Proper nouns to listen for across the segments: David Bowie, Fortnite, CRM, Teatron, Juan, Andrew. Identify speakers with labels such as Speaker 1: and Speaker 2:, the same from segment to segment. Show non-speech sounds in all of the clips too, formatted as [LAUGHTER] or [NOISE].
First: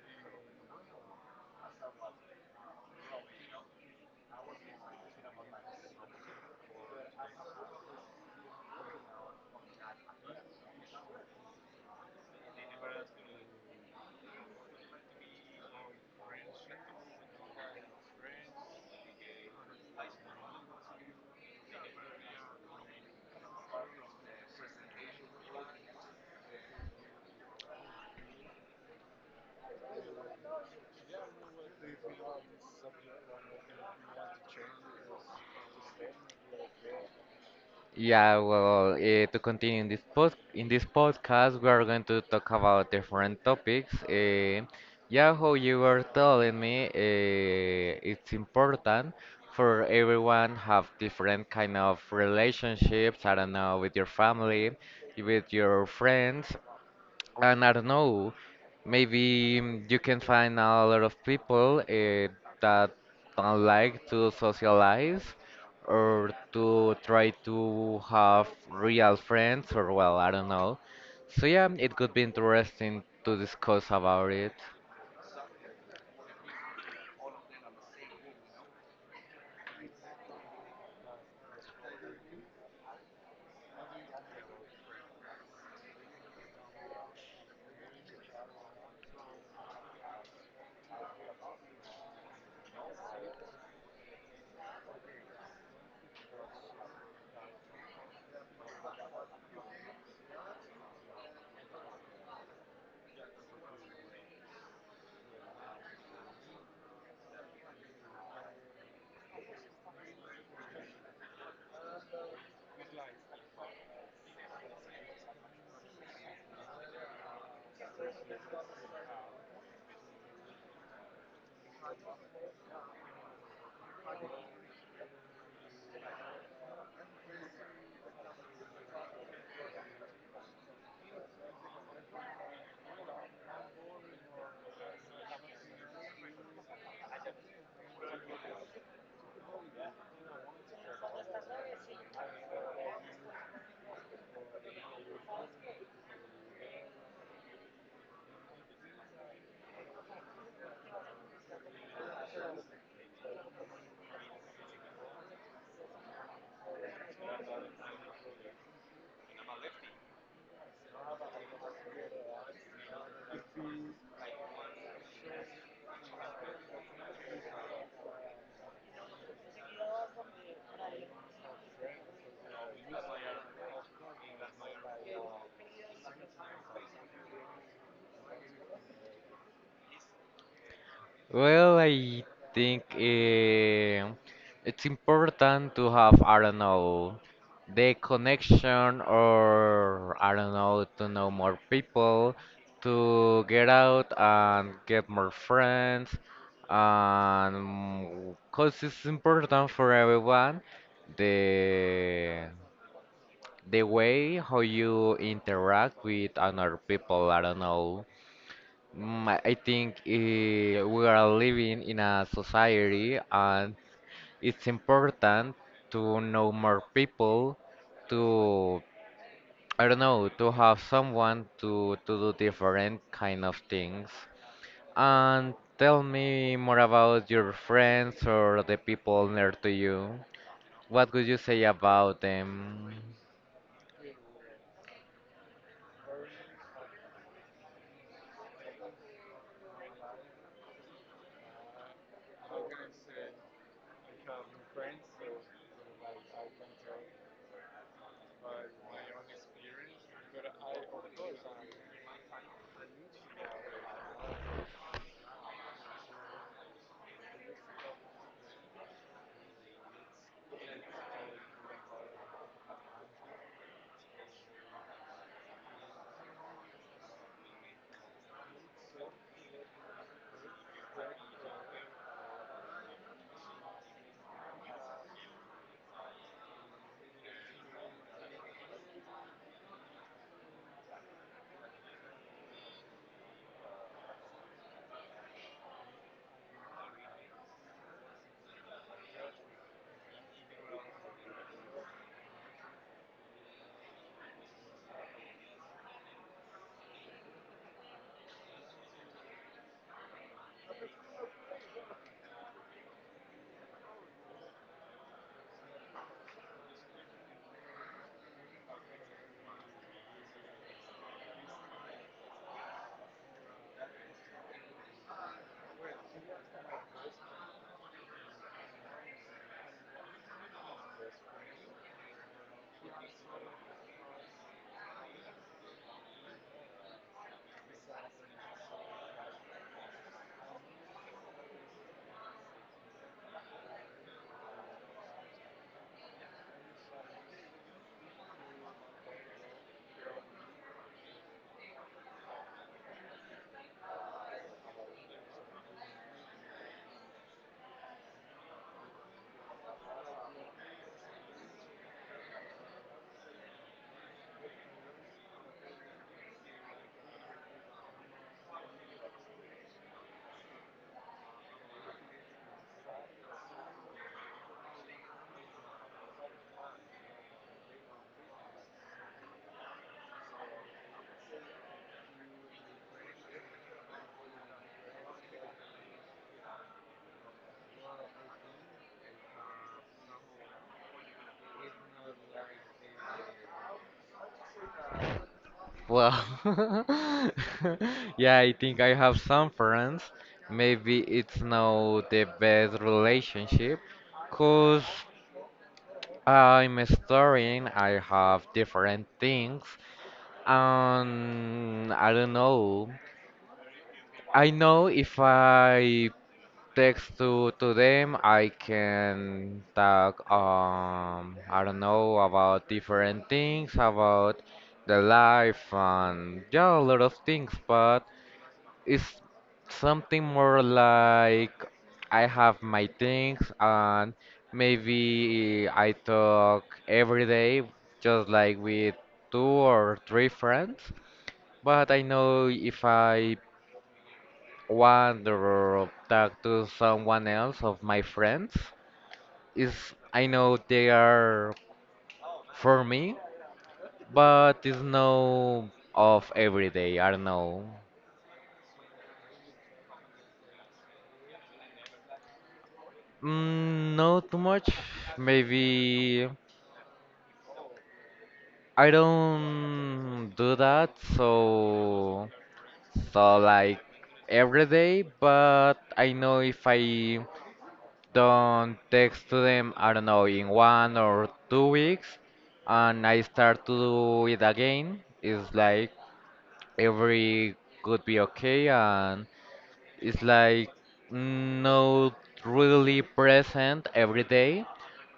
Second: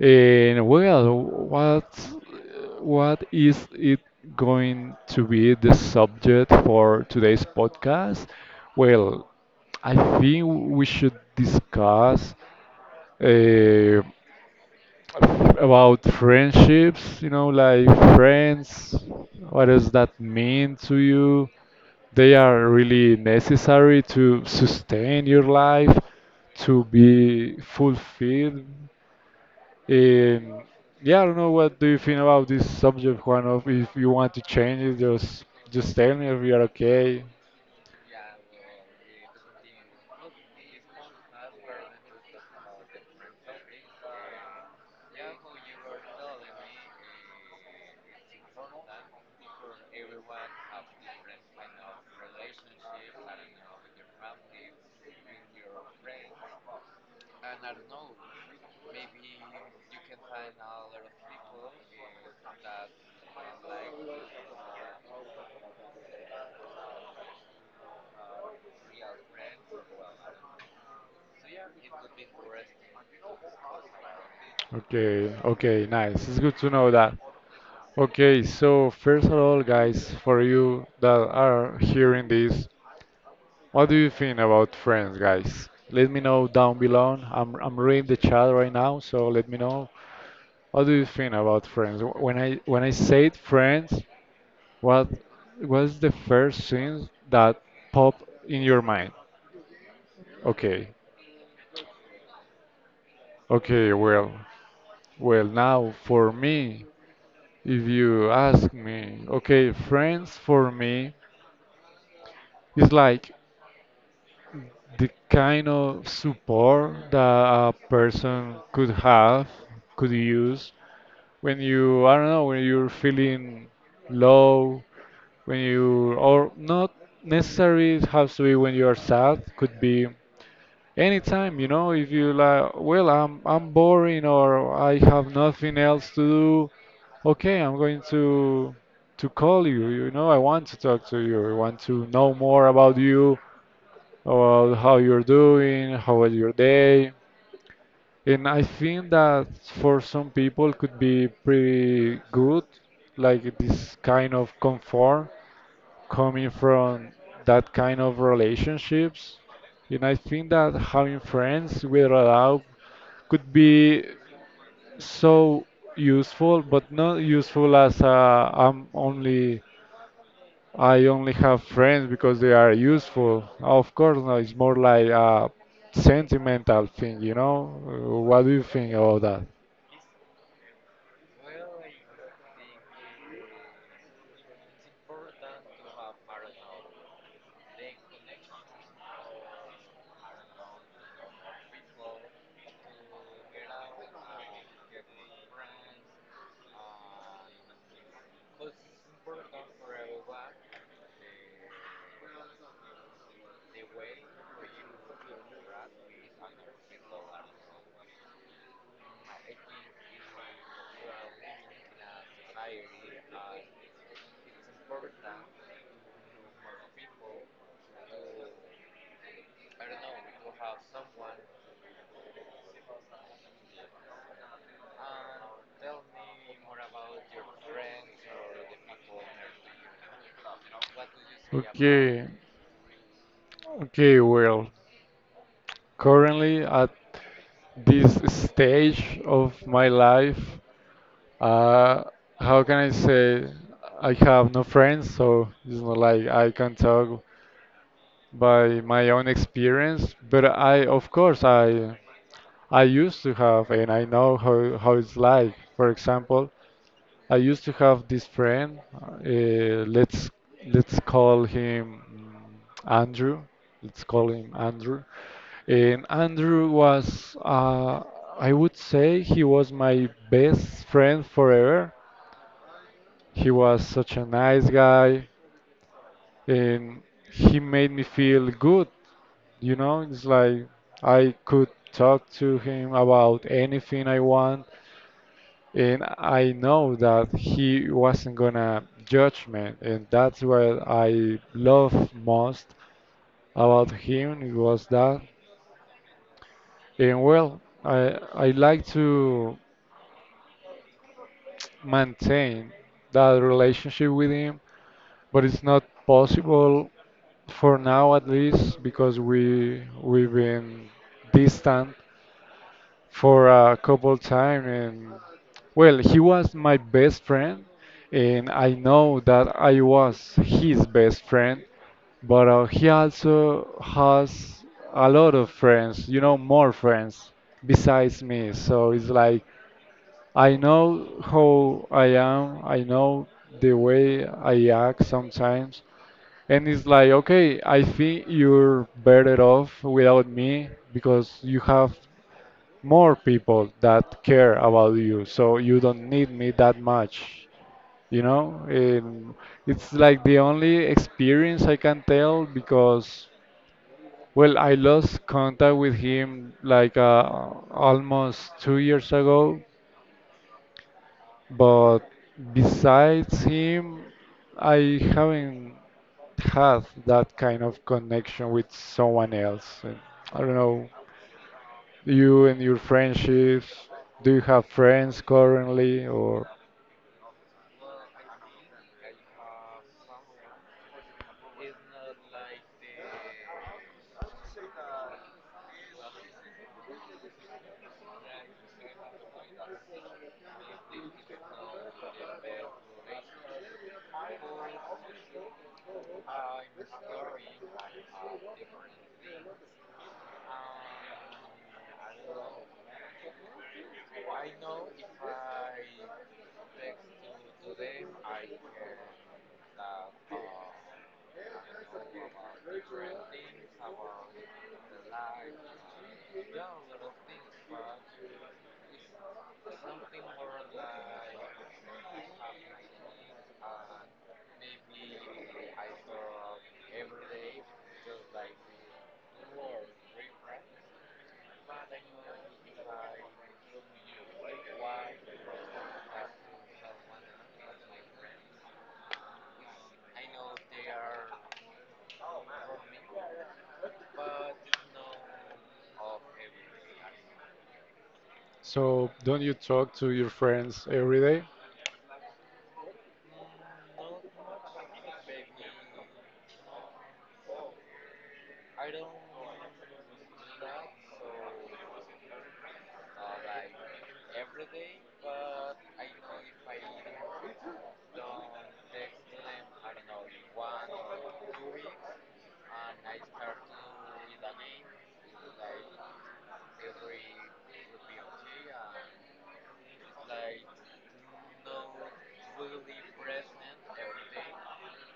Speaker 1: And well, what is it going to be the subject for today's podcast? Well, I think we should discuss. Uh, about friendships, like friends, what does that mean to you? They are really necessary to sustain your life, to be fulfilled. And yeah, I don't know what do you think about this subject, Juan. Of If you want to change it, just tell me if you are okay.
Speaker 2: yeah, well, to continue in this podcast, we are going to talk about different topics. Yeah, how you were telling me, it's important for everyone have different kind of relationships. I don't know, with your family, with your friends. And I don't know, maybe you can find a lot of people that don't like to socialize or to try to have real friends, or well, I don't know. So yeah, it could be interesting to discuss about it.
Speaker 1: Okay, okay, nice. It's good to know that. Okay, so first of all, guys, for you that are hearing this, what do you think about Friends, guys? Let me know down below. I'm reading the chat right now, so let me know. What do you think about Friends? When I said Friends, what was the first thing that popped in your mind? Okay, okay, well, now for me, if you ask me, okay, Friends for me is like the kind of support that a person could have, could use when you I don't know when you're feeling low, when you or not necessarily it has to be when you are sad. Could be anytime. If you like, well, I'm boring or I have nothing else to do. Okay, I'm going to call you. I want to talk to you. I want to know more about you, about how you're doing, how was your day. And I think that for some people could be pretty good, like this kind of comfort coming from that kind of relationships. And I think that having friends with a dog could be so useful, but not useful as I only have friends because they are useful. Of course, no, it's more like a sentimental thing? What do you think about that?
Speaker 2: Well, I think it's important to have, I don't know, the connection, or I don't know, to know more people, to get out and get more friends, and because it's important for everyone the the way how you interact with other people. I don't know. I think we are living in a society and it's important to know more people, to, I don't know, to have someone to do different kind of things. And tell me more about your friends or the people near to you. What could you
Speaker 1: Say
Speaker 2: say
Speaker 1: about
Speaker 2: about
Speaker 1: Okay,
Speaker 2: them?
Speaker 1: okay, well, currently at this stage of my life, uh, how can I say I have no friends, so it's not like I can talk by my own experience, but I, of course, I used to have and I know how it's like. For example, I used to have this friend. Let's call him Andrew. Let's call him Andrew. And Andrew was, I would say, he was my best friend forever. He was such a nice guy, and he made me feel good. You know, it's like I could talk to him about anything I want, and I know that he wasn't gonna judge me, and that's what I love most about him it was that. And well, I like to maintain that relationship with him, but it's not possible for now at least because we've been distant for a couple time. And well, he was my best friend, and I know that I was his best friend, but he also has a lot of friends, more friends besides me. So it's like I know how I am, I know the way I act sometimes, and it's like okay, I think you're better off without me because you have more people that care about you, so you don't need me that much. You know, um, it's like the only experience I can tell because, well, I lost contact with him like almost 2 years ago, but besides him, I haven't had that kind of connection with someone else. I don't know. You and your friendships. Do you have friends currently, or
Speaker 2: Well, [LAUGHS] yeah, I think I have some friends. Maybe it's not the best relationship because I'm studying, I have different things, and I don't know. I know if I text to them, I can talk, I don't know, about different things, about the life, and yeah, a lot of things, but it's something more like I have my things and maybe I talk every day, just like with two or three friends. But I know if I want or talk to someone else of my friends, is I know they are for me, but it's no of every day. I don't know.
Speaker 1: so, don't you talk to your friends every day?
Speaker 2: Mm, no, too much. Maybe I don't do that, so like every day, but I know if I don't text to them, I don't know, in 1 or 2 weeks, and I start to do it again, it's like every could be okay, and it's like not really present every day,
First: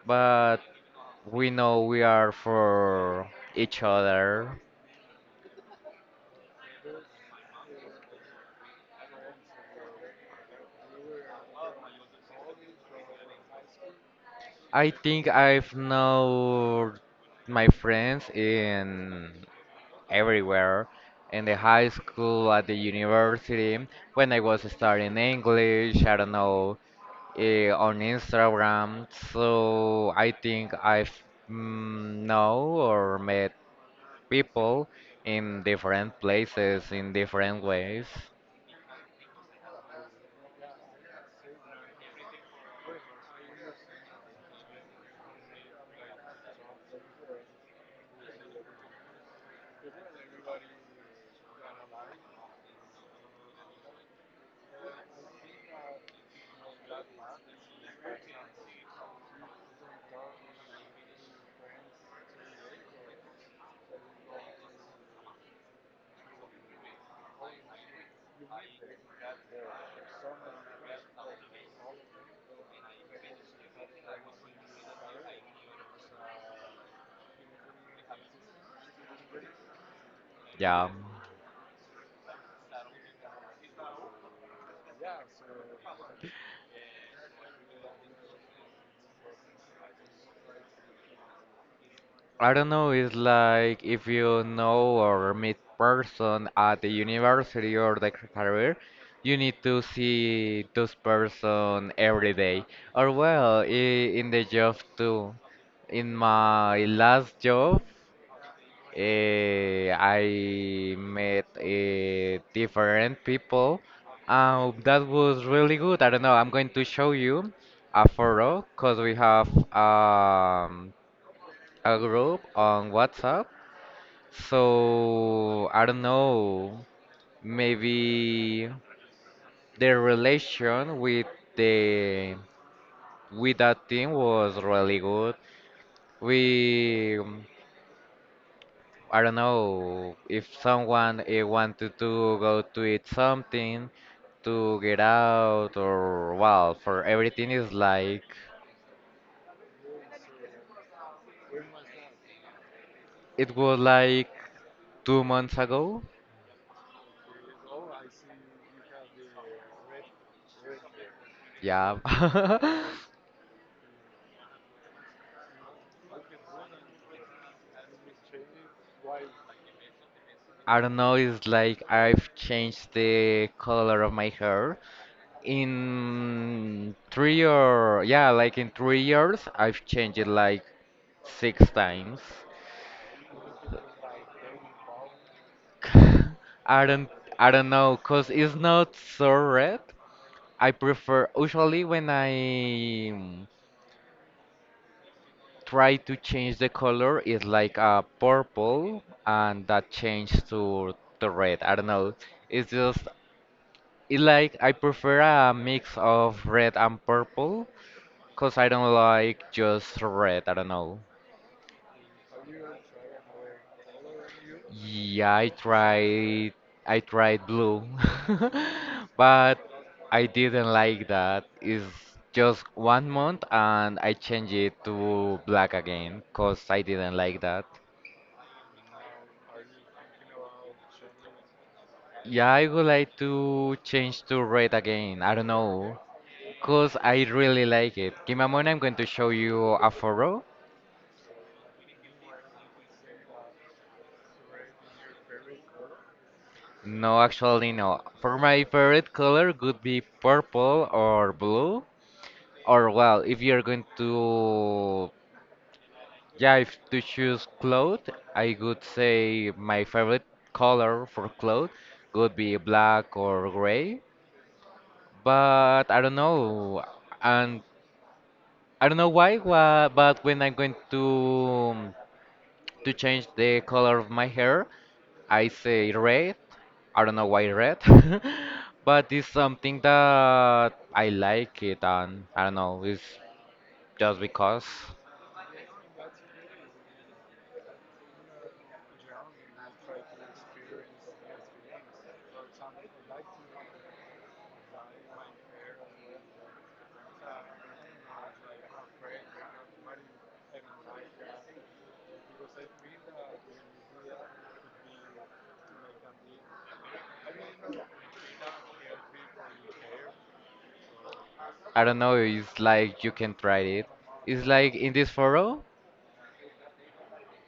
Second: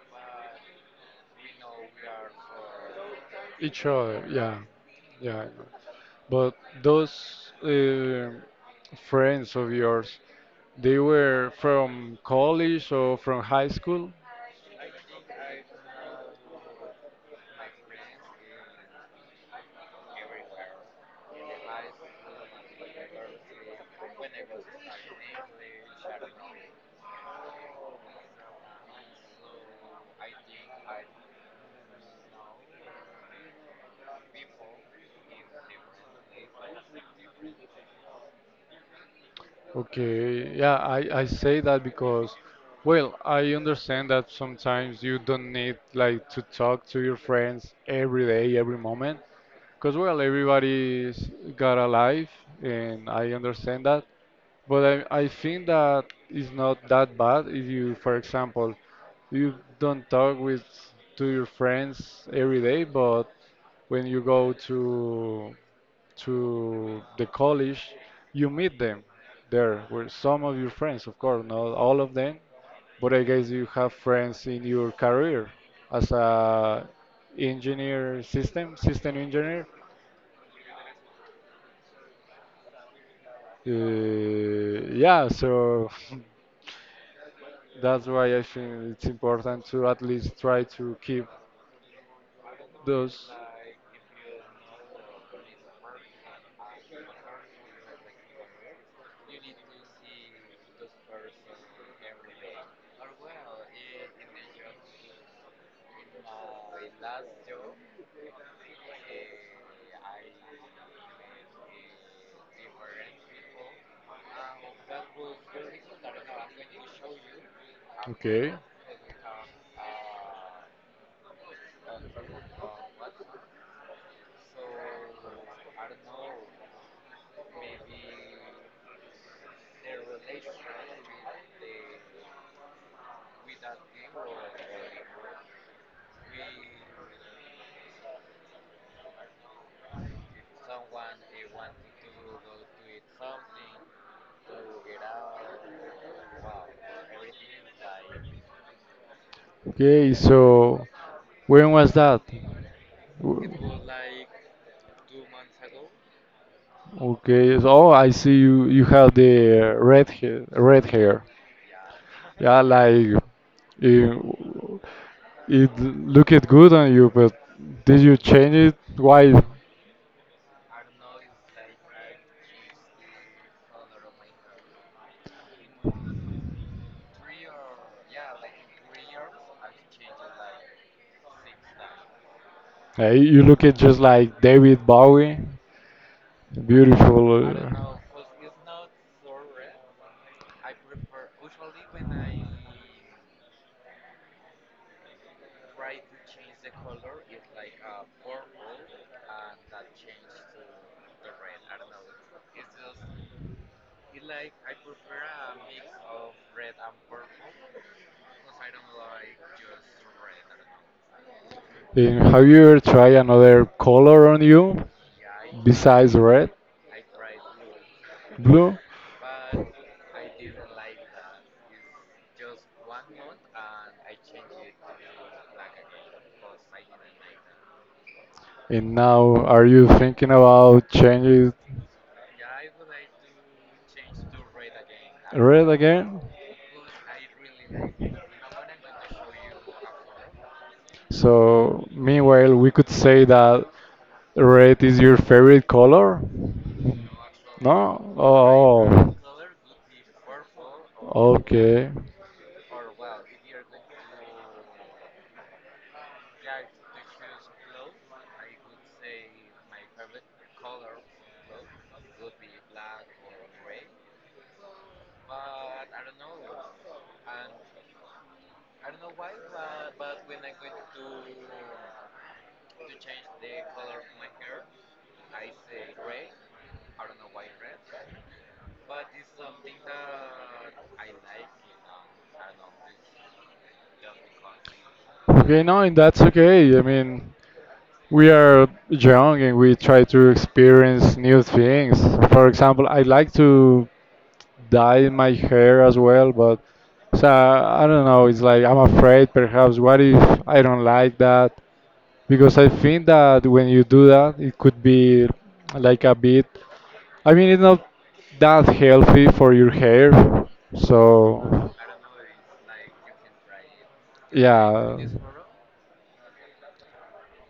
Speaker 2: but we know we are for each
Speaker 1: Each other, yeah,
Speaker 2: other.
Speaker 1: yeah. I know. But those friends of yours, they were from college or from high school?
Speaker 2: I think I've known my friends in everywhere, in the high school, at the university, when I was studying English, I don't know, on Instagram. So I think I've know or met people in different places, in different ways.
Speaker 1: Okay, yeah, I say that because, well, I understand that sometimes you don't need like to talk to your friends every day, every moment, because well, everybody's got a life, and I understand that. But I think that it's not that bad if you, for example, you don't talk with to your friends every day, but when you go to the college, you meet them there with some of your friends, of course, not all of them, but I guess you have friends in your career as a engineer system engineer.
Speaker 2: Yeah.
Speaker 1: Yeah, so [LAUGHS] that's why I think it's important to at least try to keep
Speaker 2: I don't know, it's
Speaker 1: those.
Speaker 2: like if you know or meet person at the university or the career, you need to see those person every day. Or well, in the job too. In my last job, I met different people. That was really good. I don't know, I'm going to show you a
Speaker 1: Okay.
Speaker 2: photo because we have um, a group on WhatsApp, so I don't know, maybe their relation with the with that team was really good. We I don't know if someone wanted to go to eat something, to get out, or well, for everything is like
Speaker 1: Okay, so when was that? W-
Speaker 2: it was like 2 months ago.
Speaker 1: Okay, so oh, I see you have the red hair, red hair. Yeah.
Speaker 2: Yeah. [LAUGHS]
Speaker 1: Yeah,
Speaker 2: I
Speaker 1: like it, it looked good on you, but did you change it? Why?
Speaker 2: don't know, it's like I've changed the color of my hair. In three or yeah, like in 3 years, I've changed it like six times.
Speaker 1: You look it just like David Bowie.
Speaker 2: [LAUGHS] I don't
Speaker 1: Beautiful.
Speaker 2: I don't
Speaker 1: uh,
Speaker 2: know, cause it's not so red. I prefer usually when I mm, try to change the color, it's like a purple, and that changed to the red. I don't know. It's just it like I prefer a mix of red and purple, cause I don't like just red. I don't know.
Speaker 1: And have you ever tried another color on you
Speaker 2: Yeah, I
Speaker 1: besides red,
Speaker 2: tried I tried blue, [LAUGHS]
Speaker 1: blue?
Speaker 2: but I didn't like that. It's just 1 month and I changed it to black again because I didn't like that.
Speaker 1: And now, are you thinking about changing
Speaker 2: Yeah, I would like to change to red again. I don't
Speaker 1: red
Speaker 2: know,
Speaker 1: again?
Speaker 2: because I really like it. Give me a moment, I'm going to show you a photo.
Speaker 1: So, meanwhile, we could say that red is your favorite color?
Speaker 2: No, actually, no.
Speaker 1: No?
Speaker 2: For my favorite
Speaker 1: Oh,
Speaker 2: color would be purple or blue.
Speaker 1: okay.
Speaker 2: Or well, if you're going to. Yeah, if to choose clothes, I would say my favorite color for clothes would be black or gray. But I don't know, and I don't know why. But when I'm going um, to change the color of my hair, I say red. I don't know why red, [LAUGHS] but it's something that I like it, and I don't know. It's just because
Speaker 1: Okay, no, and that's okay. I mean, we are young and we try to experience new things. For example, I like to dye my hair as well, but so I don't know. It's like I'm afraid. Perhaps what if I don't like that? Because I think that when you do that, it could be like a bit. I mean, it's not that healthy for your hair. So
Speaker 2: I don't know. It's like you can try it. It's like in
Speaker 1: yeah.
Speaker 2: this photo.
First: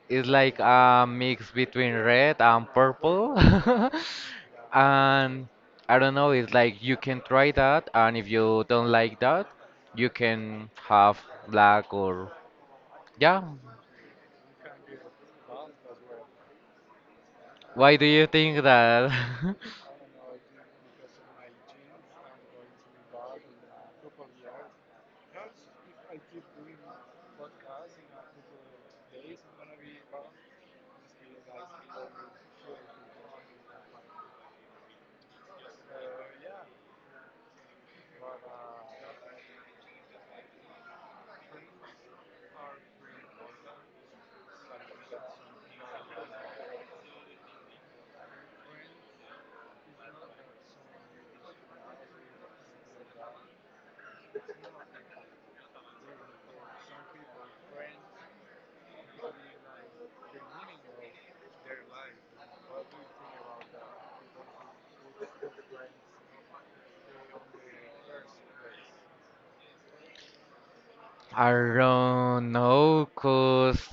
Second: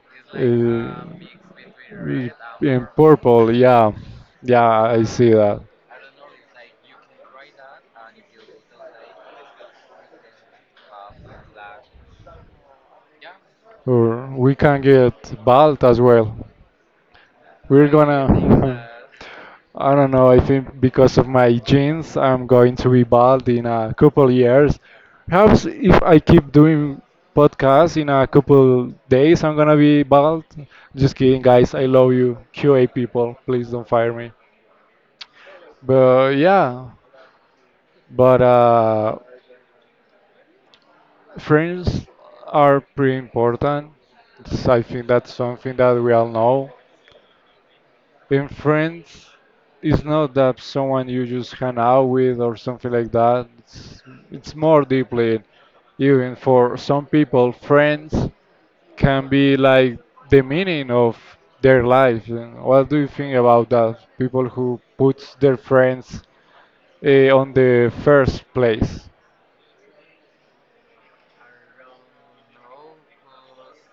Speaker 2: It's like
Speaker 1: Uh,
Speaker 2: a mix between
Speaker 1: re-
Speaker 2: red and
Speaker 1: in
Speaker 2: purple.
Speaker 1: purple, yeah,
Speaker 2: [LAUGHS]
Speaker 1: yeah, I see
Speaker 2: And
Speaker 1: that.
Speaker 2: I don't know, it's like you can try that, and if you don't like that, you can have black or yeah.
Speaker 1: Or we can get bald as well. We're
Speaker 2: Why do
Speaker 1: gonna.
Speaker 2: you think
Speaker 1: [LAUGHS]
Speaker 2: that?
Speaker 1: I don't know. I think because of my genes, I'm going to be bald in a couple years. Perhaps if I keep doing podcasts in a couple days, I'm gonna be bald. Just kidding, guys. I love you, QA people. Please don't fire me. But yeah, but Friends are pretty important. It's- I think that's something that we all know. And friends is not that someone you just hang out with or something like that. It's more deeply. Even for some people, friends can be like the meaning of their life. And what do you think about that? People who puts their friends on the first place.
Speaker 2: [LAUGHS] I don't know, cause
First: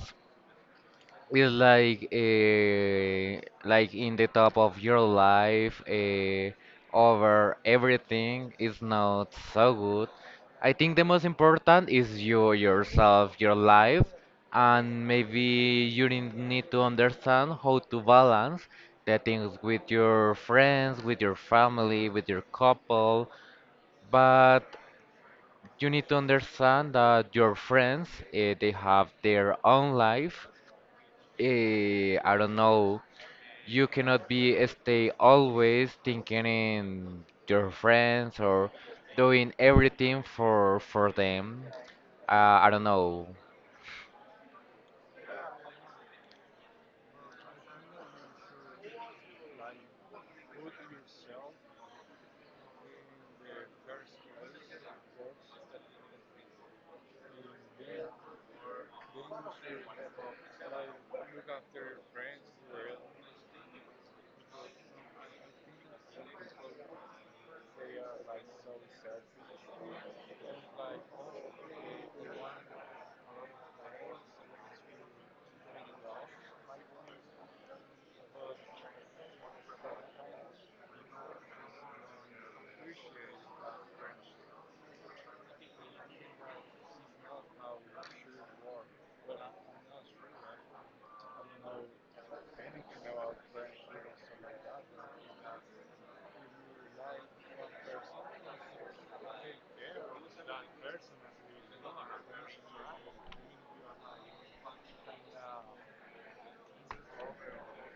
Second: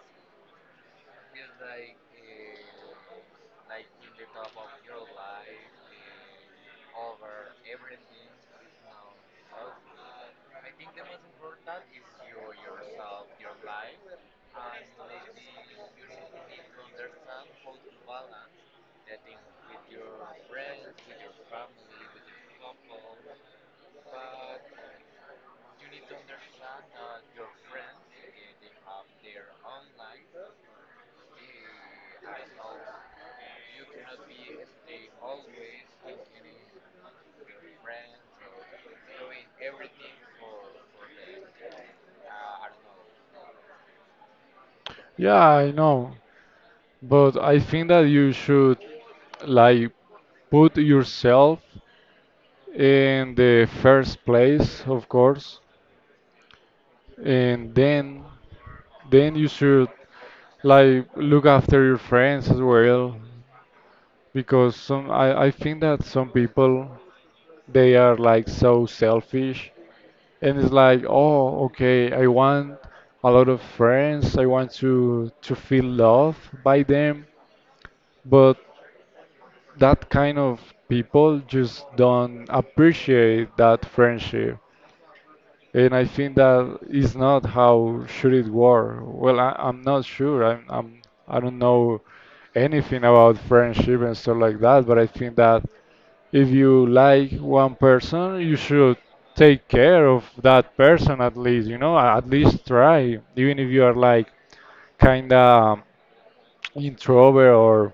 Speaker 2: it's like like in the top of your life over everything is not so good. I think the most important is you yourself, your life, and maybe you need to understand how to balance the things with your friends, with your family, with your couple. But you need to understand that your friends they have their own life, I don't know, you cannot be stay always thinking in your friends or doing everything for them. I don't know.
Speaker 1: Yeah, I know. But I think that you should like put yourself in the first place, of course, and then you should like look after your friends as well, because some I think that some people they are like so selfish, and it's like oh okay, I want a lot of friends, I want to feel loved by them, but that kind of people just don't appreciate that friendship. And I think that is not how should it work. Well, I'm not sure. I'm I don't know anything about friendship and stuff like that. But I think that if you like one person, you should take care of that person at least. You know, at least try, even if you are like kinda introvert or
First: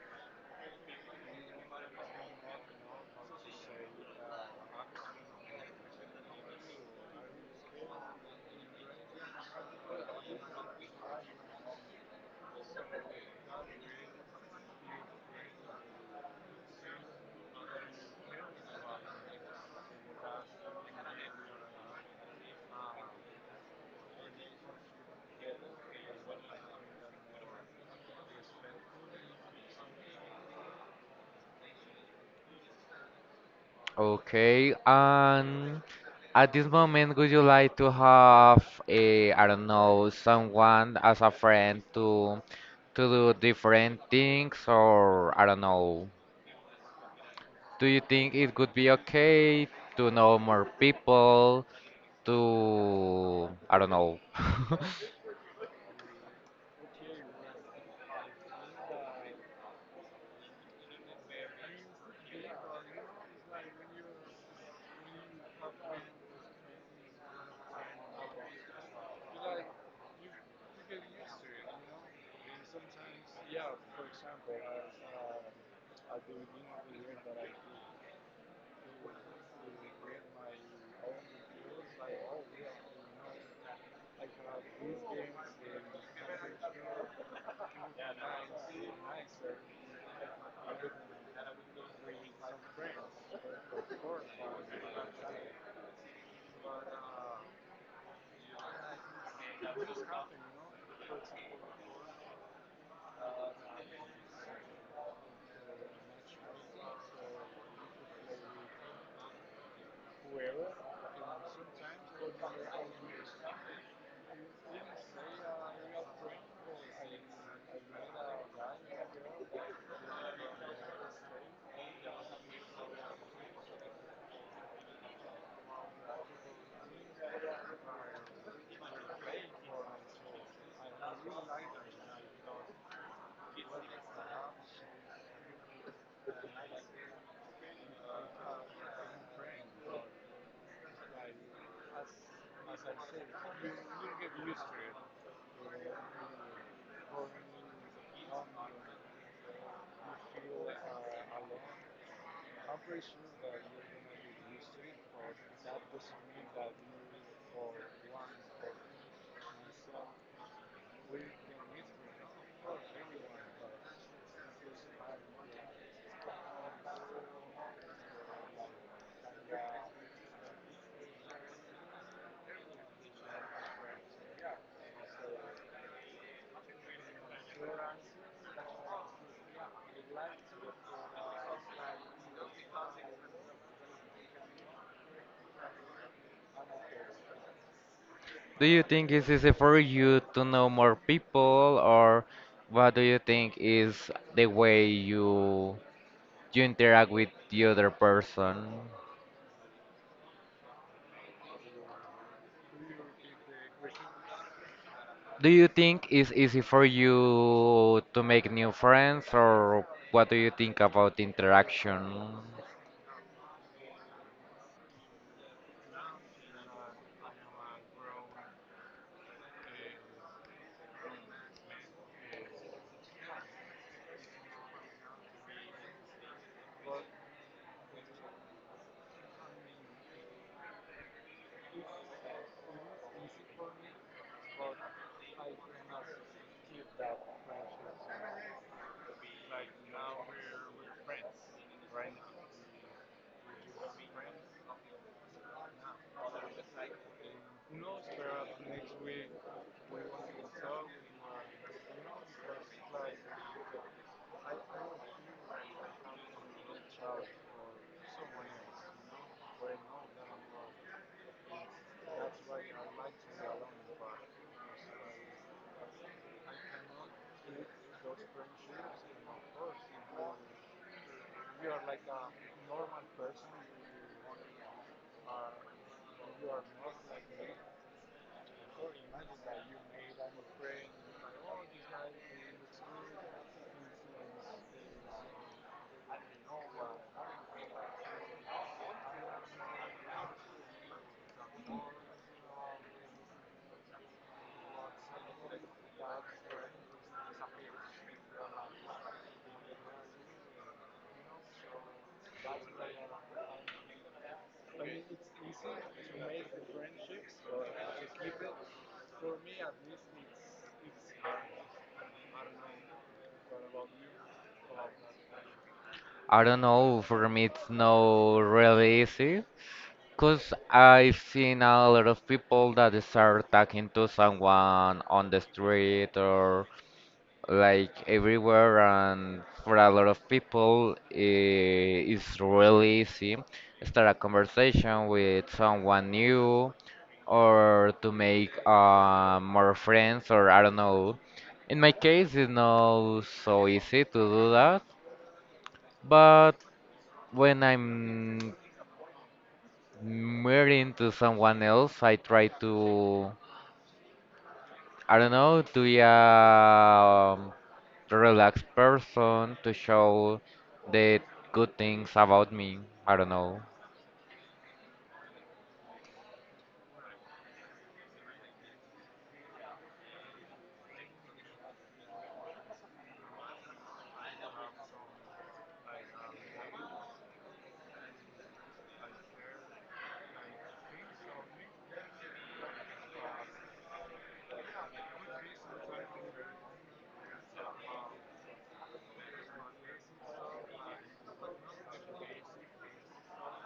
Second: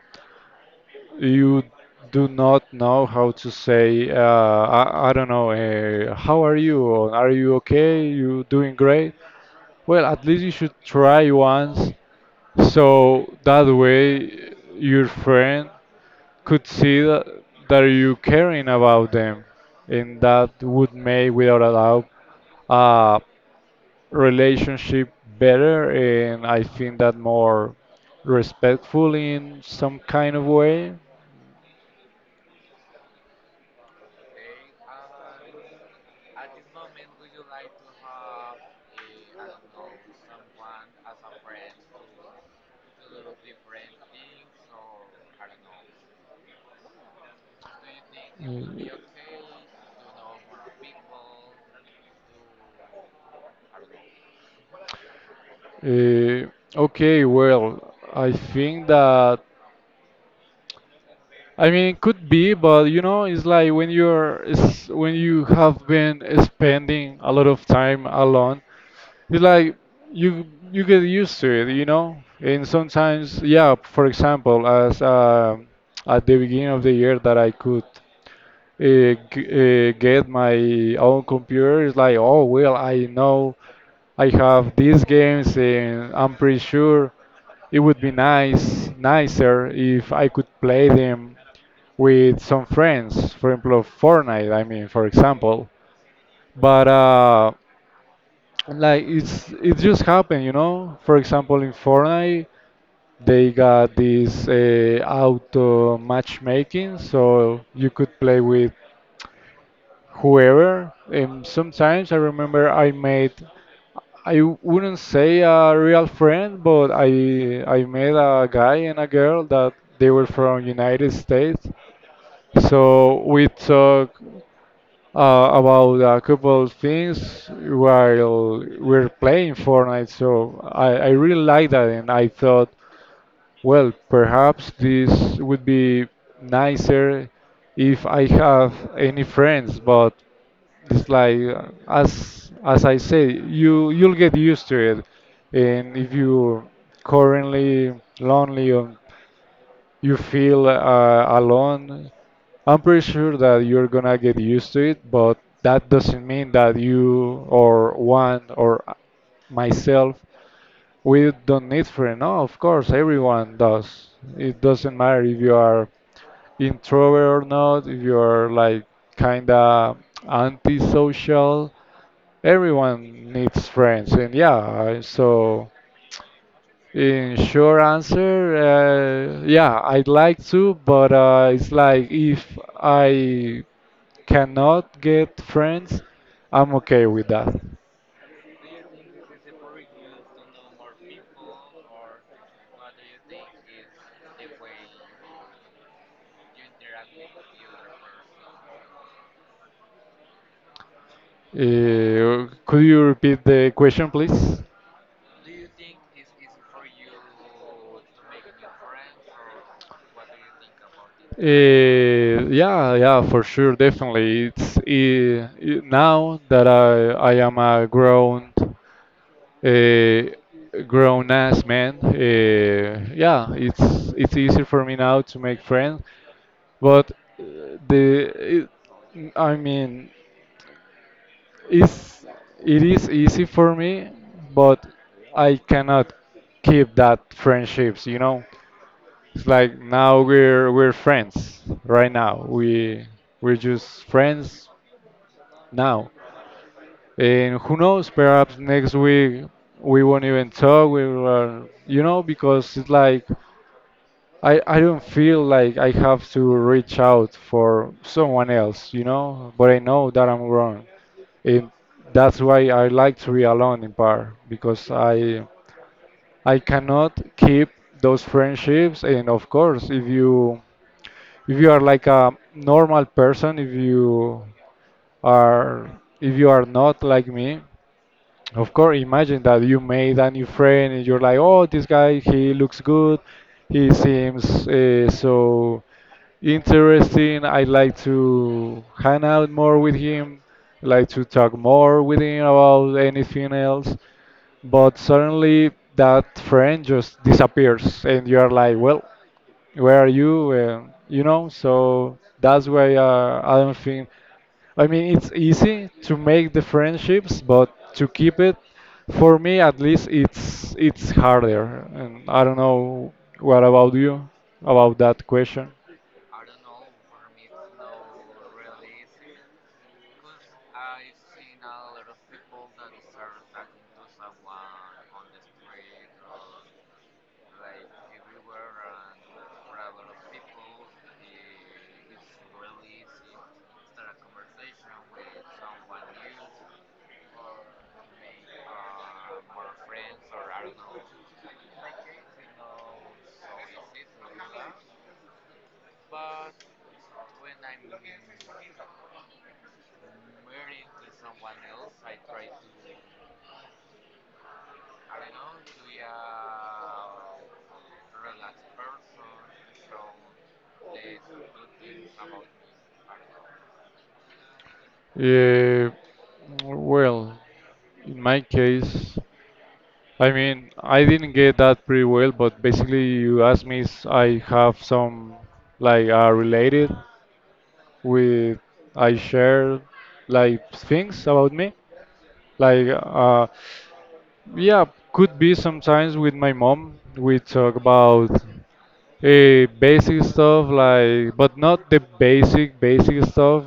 Speaker 1: you do not know how to say, I don't know, how are you? Or are you okay? You doing great? Well, at least you should try once. So that way your friend could see that, that you caring about them. And that would make, without a doubt, uh, relationship better, and I think that more respectful in some kind of way.
Speaker 2: Okay, and at this moment, would you like to have a, I don't know, someone as a friend to do different things, or I don't know. Do you think it would be
Speaker 1: Mm,
Speaker 2: okay to know more people? To I don't know. [LAUGHS]
Speaker 1: eh, okay, well, I think that I mean it could be, but you know, it's like when you're it's when you have been spending a lot of time alone, it's like you get used to it. And sometimes, yeah, for example, as at the beginning of the year that I could get my own computer. It's like, oh well, I know I have these games, and I'm pretty sure it would be nice, nicer if I could play them with some friends. For example, Fortnite. I mean, for example, but like it just happened. For example, in Fortnite. They got this auto matchmaking, so you could play with however, sometimes I remember I wouldn't say a real friend, but I met a guy and a girl that they were from United States. So we talk about a couple of things while we're playing Fortnite. So I really like that, and I thought. Well, perhaps this would be nicer if I have any friends, but it's like as I say, you'll get used to it, and if you're currently lonely or you feel alone, I'm pretty sure that you're gonna get used to it, but that doesn't mean that you or one or myself we don't need free. No, of course, everyone does. It doesn't matter if you are introvert or not, if you are like kind of antisocial. Everyone needs friends, and yeah, so in short answer, yeah, I'd like to, but it's like if I cannot get friends, I'm okay with that.
Speaker 2: Do you think it's easy for you to know more people, or what do you think is the way you interact with the other person?
Speaker 1: Could you repeat the question, please?
Speaker 2: Do you think it's easy for you to make new friends, or what do you think about interaction?
Speaker 1: Yeah, yeah, for sure, definitely. It's now that I am a grown eh, grown ass man. Eh, yeah, it's easier for me now to make friends, but eh, the it, I mean it's, it is easy for me, but I cannot keep that friendships, you know? It's like now we're friends right now. We we're just friends now. And who knows, perhaps next week we won't even talk, we will, because it's like I don't feel like I have to reach out for someone else, you know, but I know that I'm wrong. And that's why I like to be alone in bar because I cannot keep those friendships. And of course, if you are like a normal person, are if you are not like me, of course, imagine that you made a new friend and you're like, oh, this guy, he looks good, he seems so interesting. I like to hang out more with him, like to talk more with him about anything else. But suddenly that friend just disappears, and you are like, well, where are you? And, so that's why I don't think. I mean, it's easy to make the friendships, but to keep it, for me at least, it's harder. And I don't know what about you about that question.
Speaker 2: I don't know, for me it's not really easy. Because I've seen a lot of people that start talking to someone on the street or like everywhere, and for a lot of people, it's really easy start a conversation with someone new or to make more friends, or I don't know. In my case, it's not so easy to do that, but when I'm marrying to someone else, I try to, I don't know, to be a relaxed person, to show the good things about me. I don't know.
Speaker 1: Uh, well, in my case, I mean, I didn't get that pretty well, but basically, you asked me if I have some like related with I share like things about me. Like, yeah, could be sometimes with my mom. We talk about basic stuff, like, but not the basic, basic stuff.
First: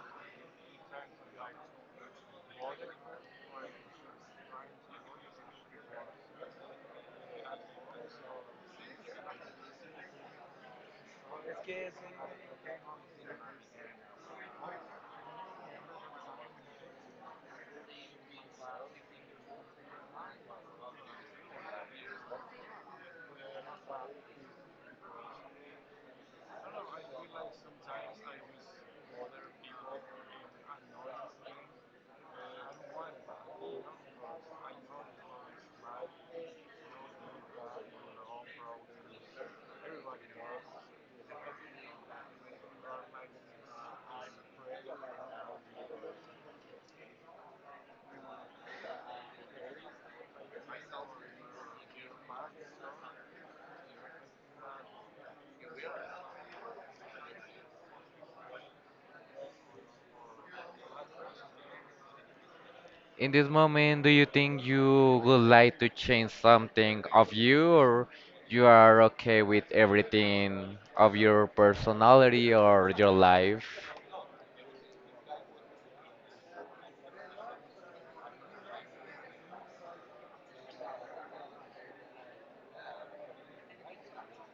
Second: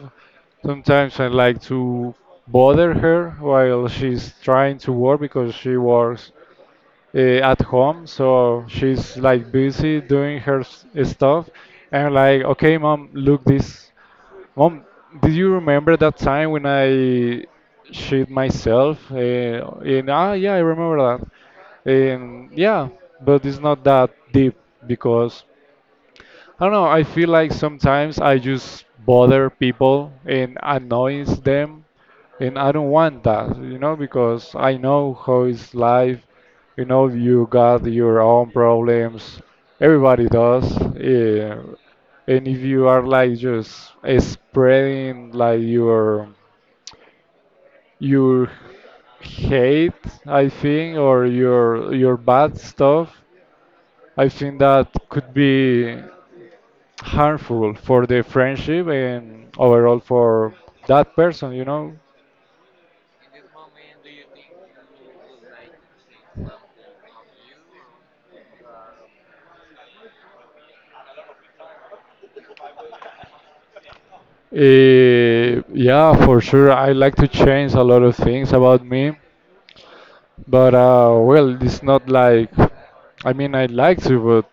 Speaker 1: Sometimes I like to bother her while she's trying to work because she works uh, at home, so she's like busy doing her stuff. And I'm like, okay, mom, look this. Mom, do you remember that time when I shit myself? Yeah, I remember that. And yeah, but it's not that deep because I don't know. I feel like sometimes I just bother people and annoys them, and I don't want that, you know, because I know how is life. You know, you got your own problems. Everybody does. Yeah. And if you are like just spreading like your hate, I think, or your bad stuff, I think that could be harmful for the friendship and overall for that person, you know.
Speaker 2: In this moment, do you think you would like to change something of you, or you are okay with everything of your personality or your life?
Speaker 1: Yeah, for sure. I like to change a lot of things about me, but well, it's not like I mean, I'd like to, but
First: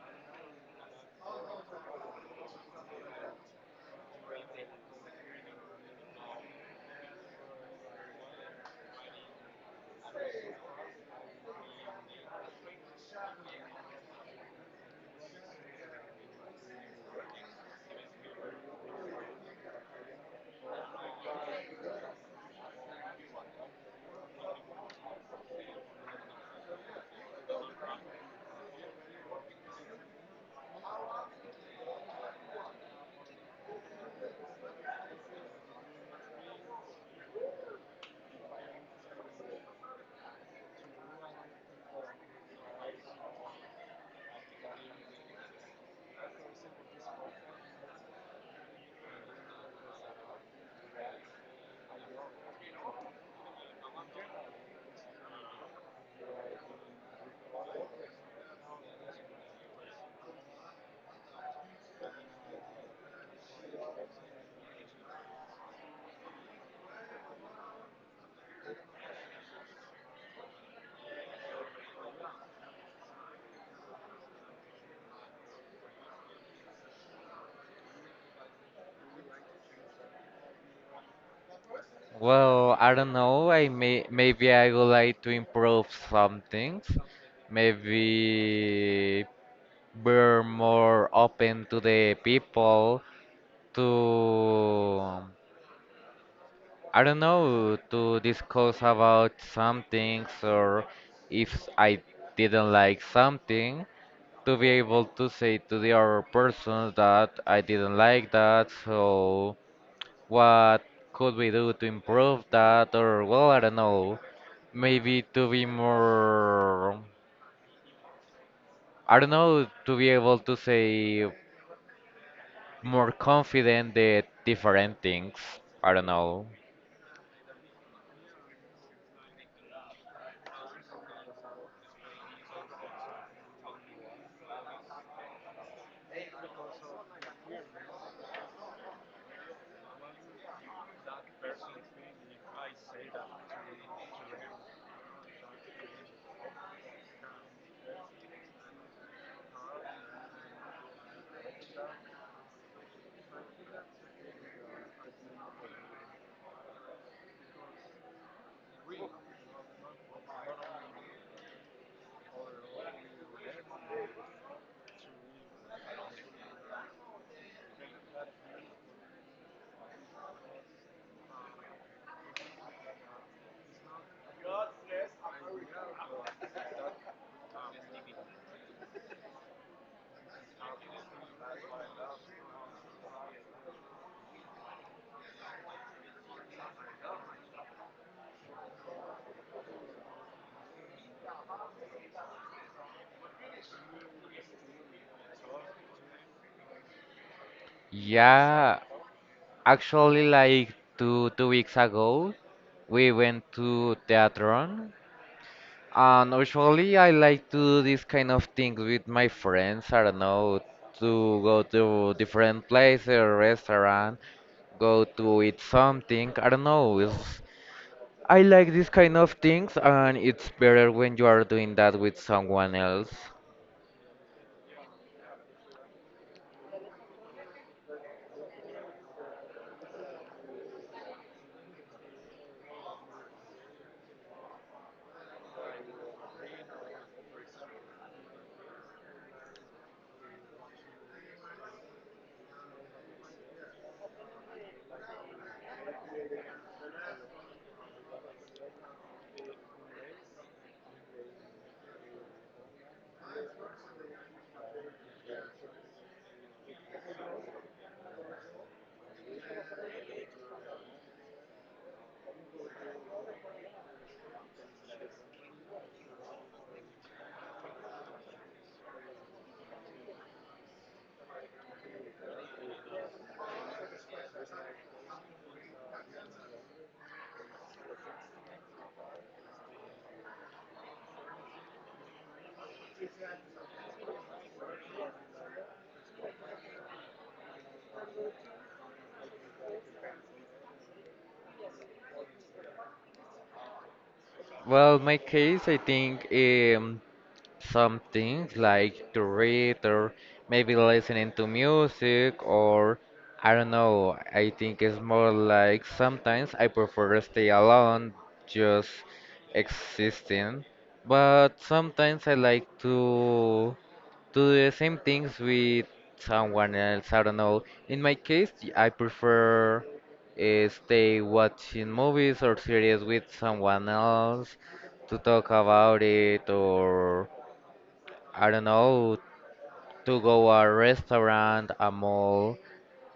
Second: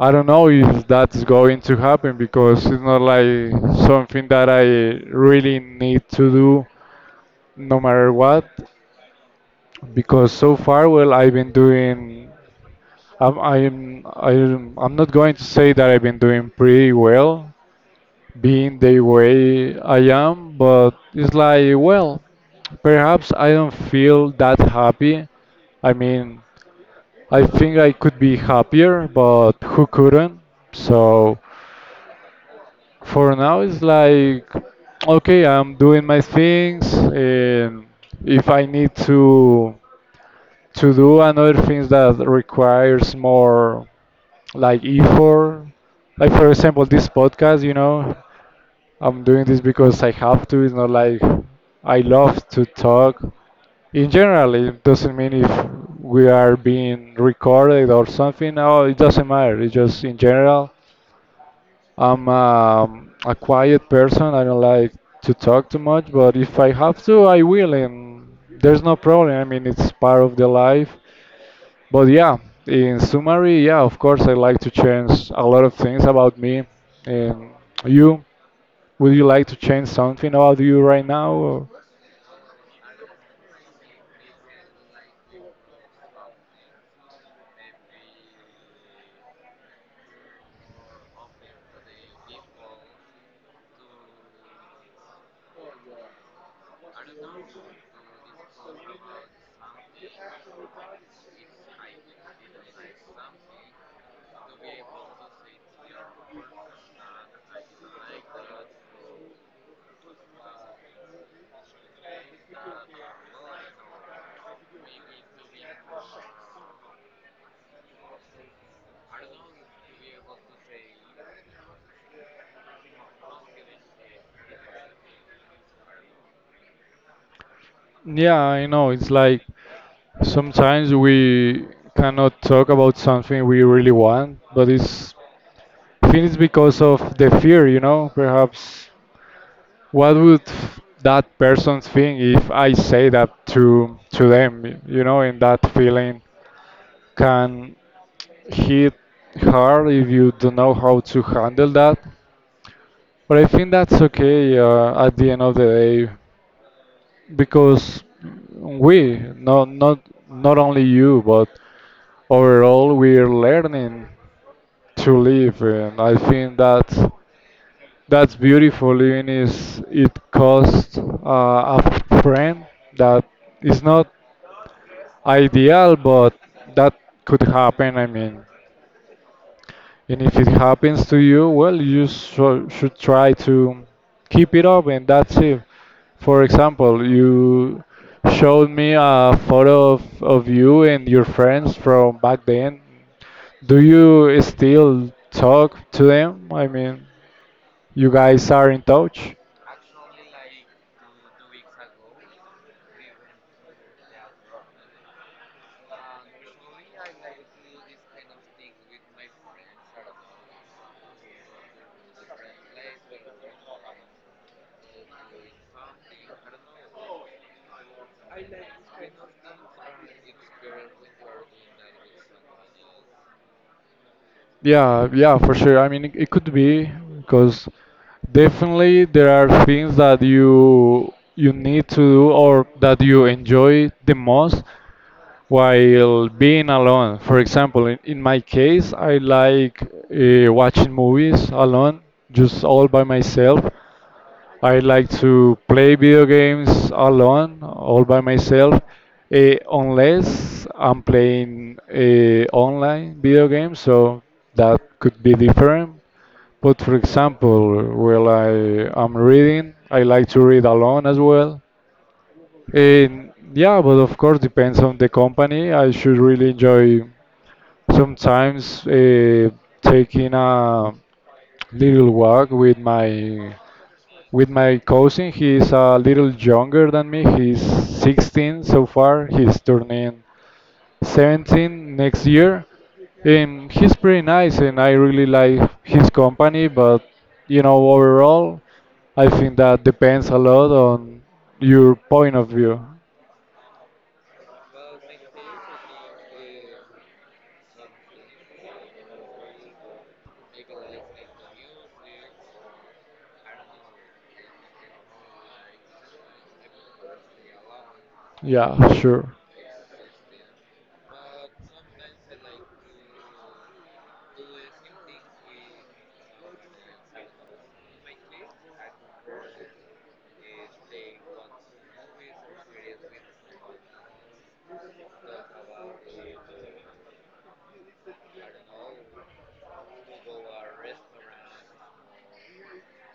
Speaker 1: I don't know if that's going to happen because it's not like something that I really need to do no matter what. Because so far, well, I've been doing I'm not going to say that I've been doing pretty well, being the way I am, but it's like well, perhaps I don't feel that happy. I mean, I think I could be happier, but who couldn't? So for now, it's like okay, I'm doing my things, and if I need to do another things that requires more like if for like for example this podcast you know I'm doing this because I have to it's not like I love to talk in general it doesn't mean if we are being recorded or something no it doesn't matter it's just in general I'm a quiet person I don't like to talk too much but if I have to I will and there's no problem I mean it's part of the life but yeah, in summary, yeah, of course, I like to change a lot of things about me and you. Would you like to change something about you right now? Or?
Speaker 2: Well, I don't know. I may maybe I would like to improve some things. Maybe we're more open to the people, to I don't know, to discuss about some things, or if I didn't like something, to be able to say to the other person that I didn't like that. So what could we do to improve that? Or well, I don't know. Maybe to be more, I don't know, to be able to say more confident at different things. I don't know.
Speaker 1: Yeah, I know. It's like sometimes we cannot talk about something we really want, but it's I think it's because of the fear, you know. Perhaps what would that person think if I say that to them, you know, in that feeling. Can hit hard if you don't know how to handle that. But I think that's okay at the end of the day because we, not only you, but overall, we're learning to live and I think that's beautiful even if it costs a friend that is not ideal but that could happen I mean And if it happens to you, well, you so, should try to keep it up, and that's it. For example, you showed me a photo of you and your friends from back then. Do you still talk to them? I mean, you guys are
Speaker 2: Yeah,
Speaker 1: in touch?
Speaker 2: actually, like two weeks ago, we went to Teatron, and usually I like to do this kind of things with my friends. I don't know, to go to different places, restaurant, go to eat something. I don't know. It's I like these kind of things, and it's better when you are doing that with someone else.
Speaker 1: Yeah, yeah, for sure. I mean, it could be because definitely there are things that you need to do or that you enjoy the most while being alone. For example, in my case, I like watching movies alone, just all by myself. I like to play video games alone, all by myself, unless I'm playing online video games, so that could be different. But for example, while I am reading, I like to read alone as well. And yeah, but of course depends on the company. I should really enjoy sometimes taking a little walk with my cousin. He is a little younger than me. He's 16 so far. He's turning 17 next year. He's pretty nice, and I really like his company. But you know, overall, I think that depends a lot on your point of view.
Speaker 2: Well, my case, I think some things like to read or maybe listening to music, or I don't know. I think it's more like sometimes I prefer to stay alone,
Speaker 1: Yeah,
Speaker 2: just
Speaker 1: sure.
Speaker 2: existing. But sometimes I like to do the same things with someone else. I don't know. In my case, I prefer stay watching movies or series with someone else to talk about it, or I don't know, to go a restaurant, a mall.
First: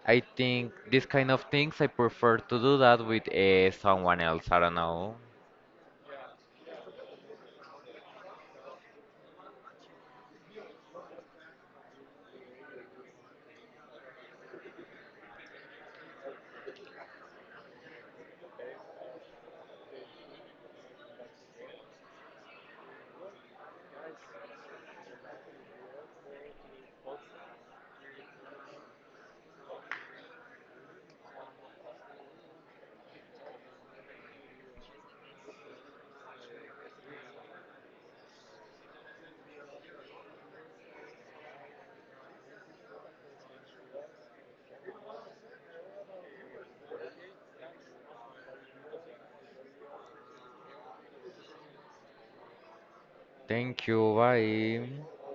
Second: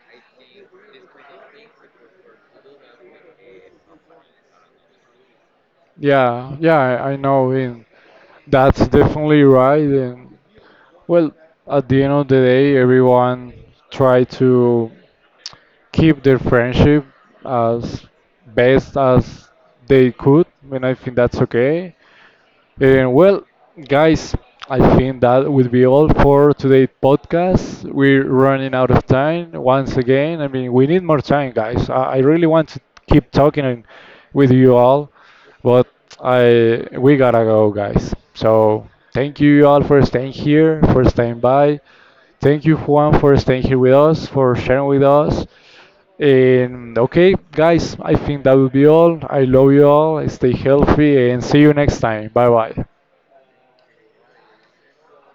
Speaker 2: I think these kind of things I prefer to do that with someone else. I don't know.
Speaker 1: Yeah, yeah, I know. And that's definitely right. And well, at the end of the day, everyone try to keep their friendship as best as they could, and I think that's okay. Well, guys, I think that would be all for today's podcast. We're running out of time once again. I mean, we need more time, guys. I really want to keep talking with you all, but I we gotta go, guys. So thank you all for staying here, for staying by. Thank you, Juan, for staying here with us, for sharing with us. And okay, guys, I think that will be all. I love you all. Stay healthy and see you next time. Bye bye.
Speaker 2: Thank you. Bye.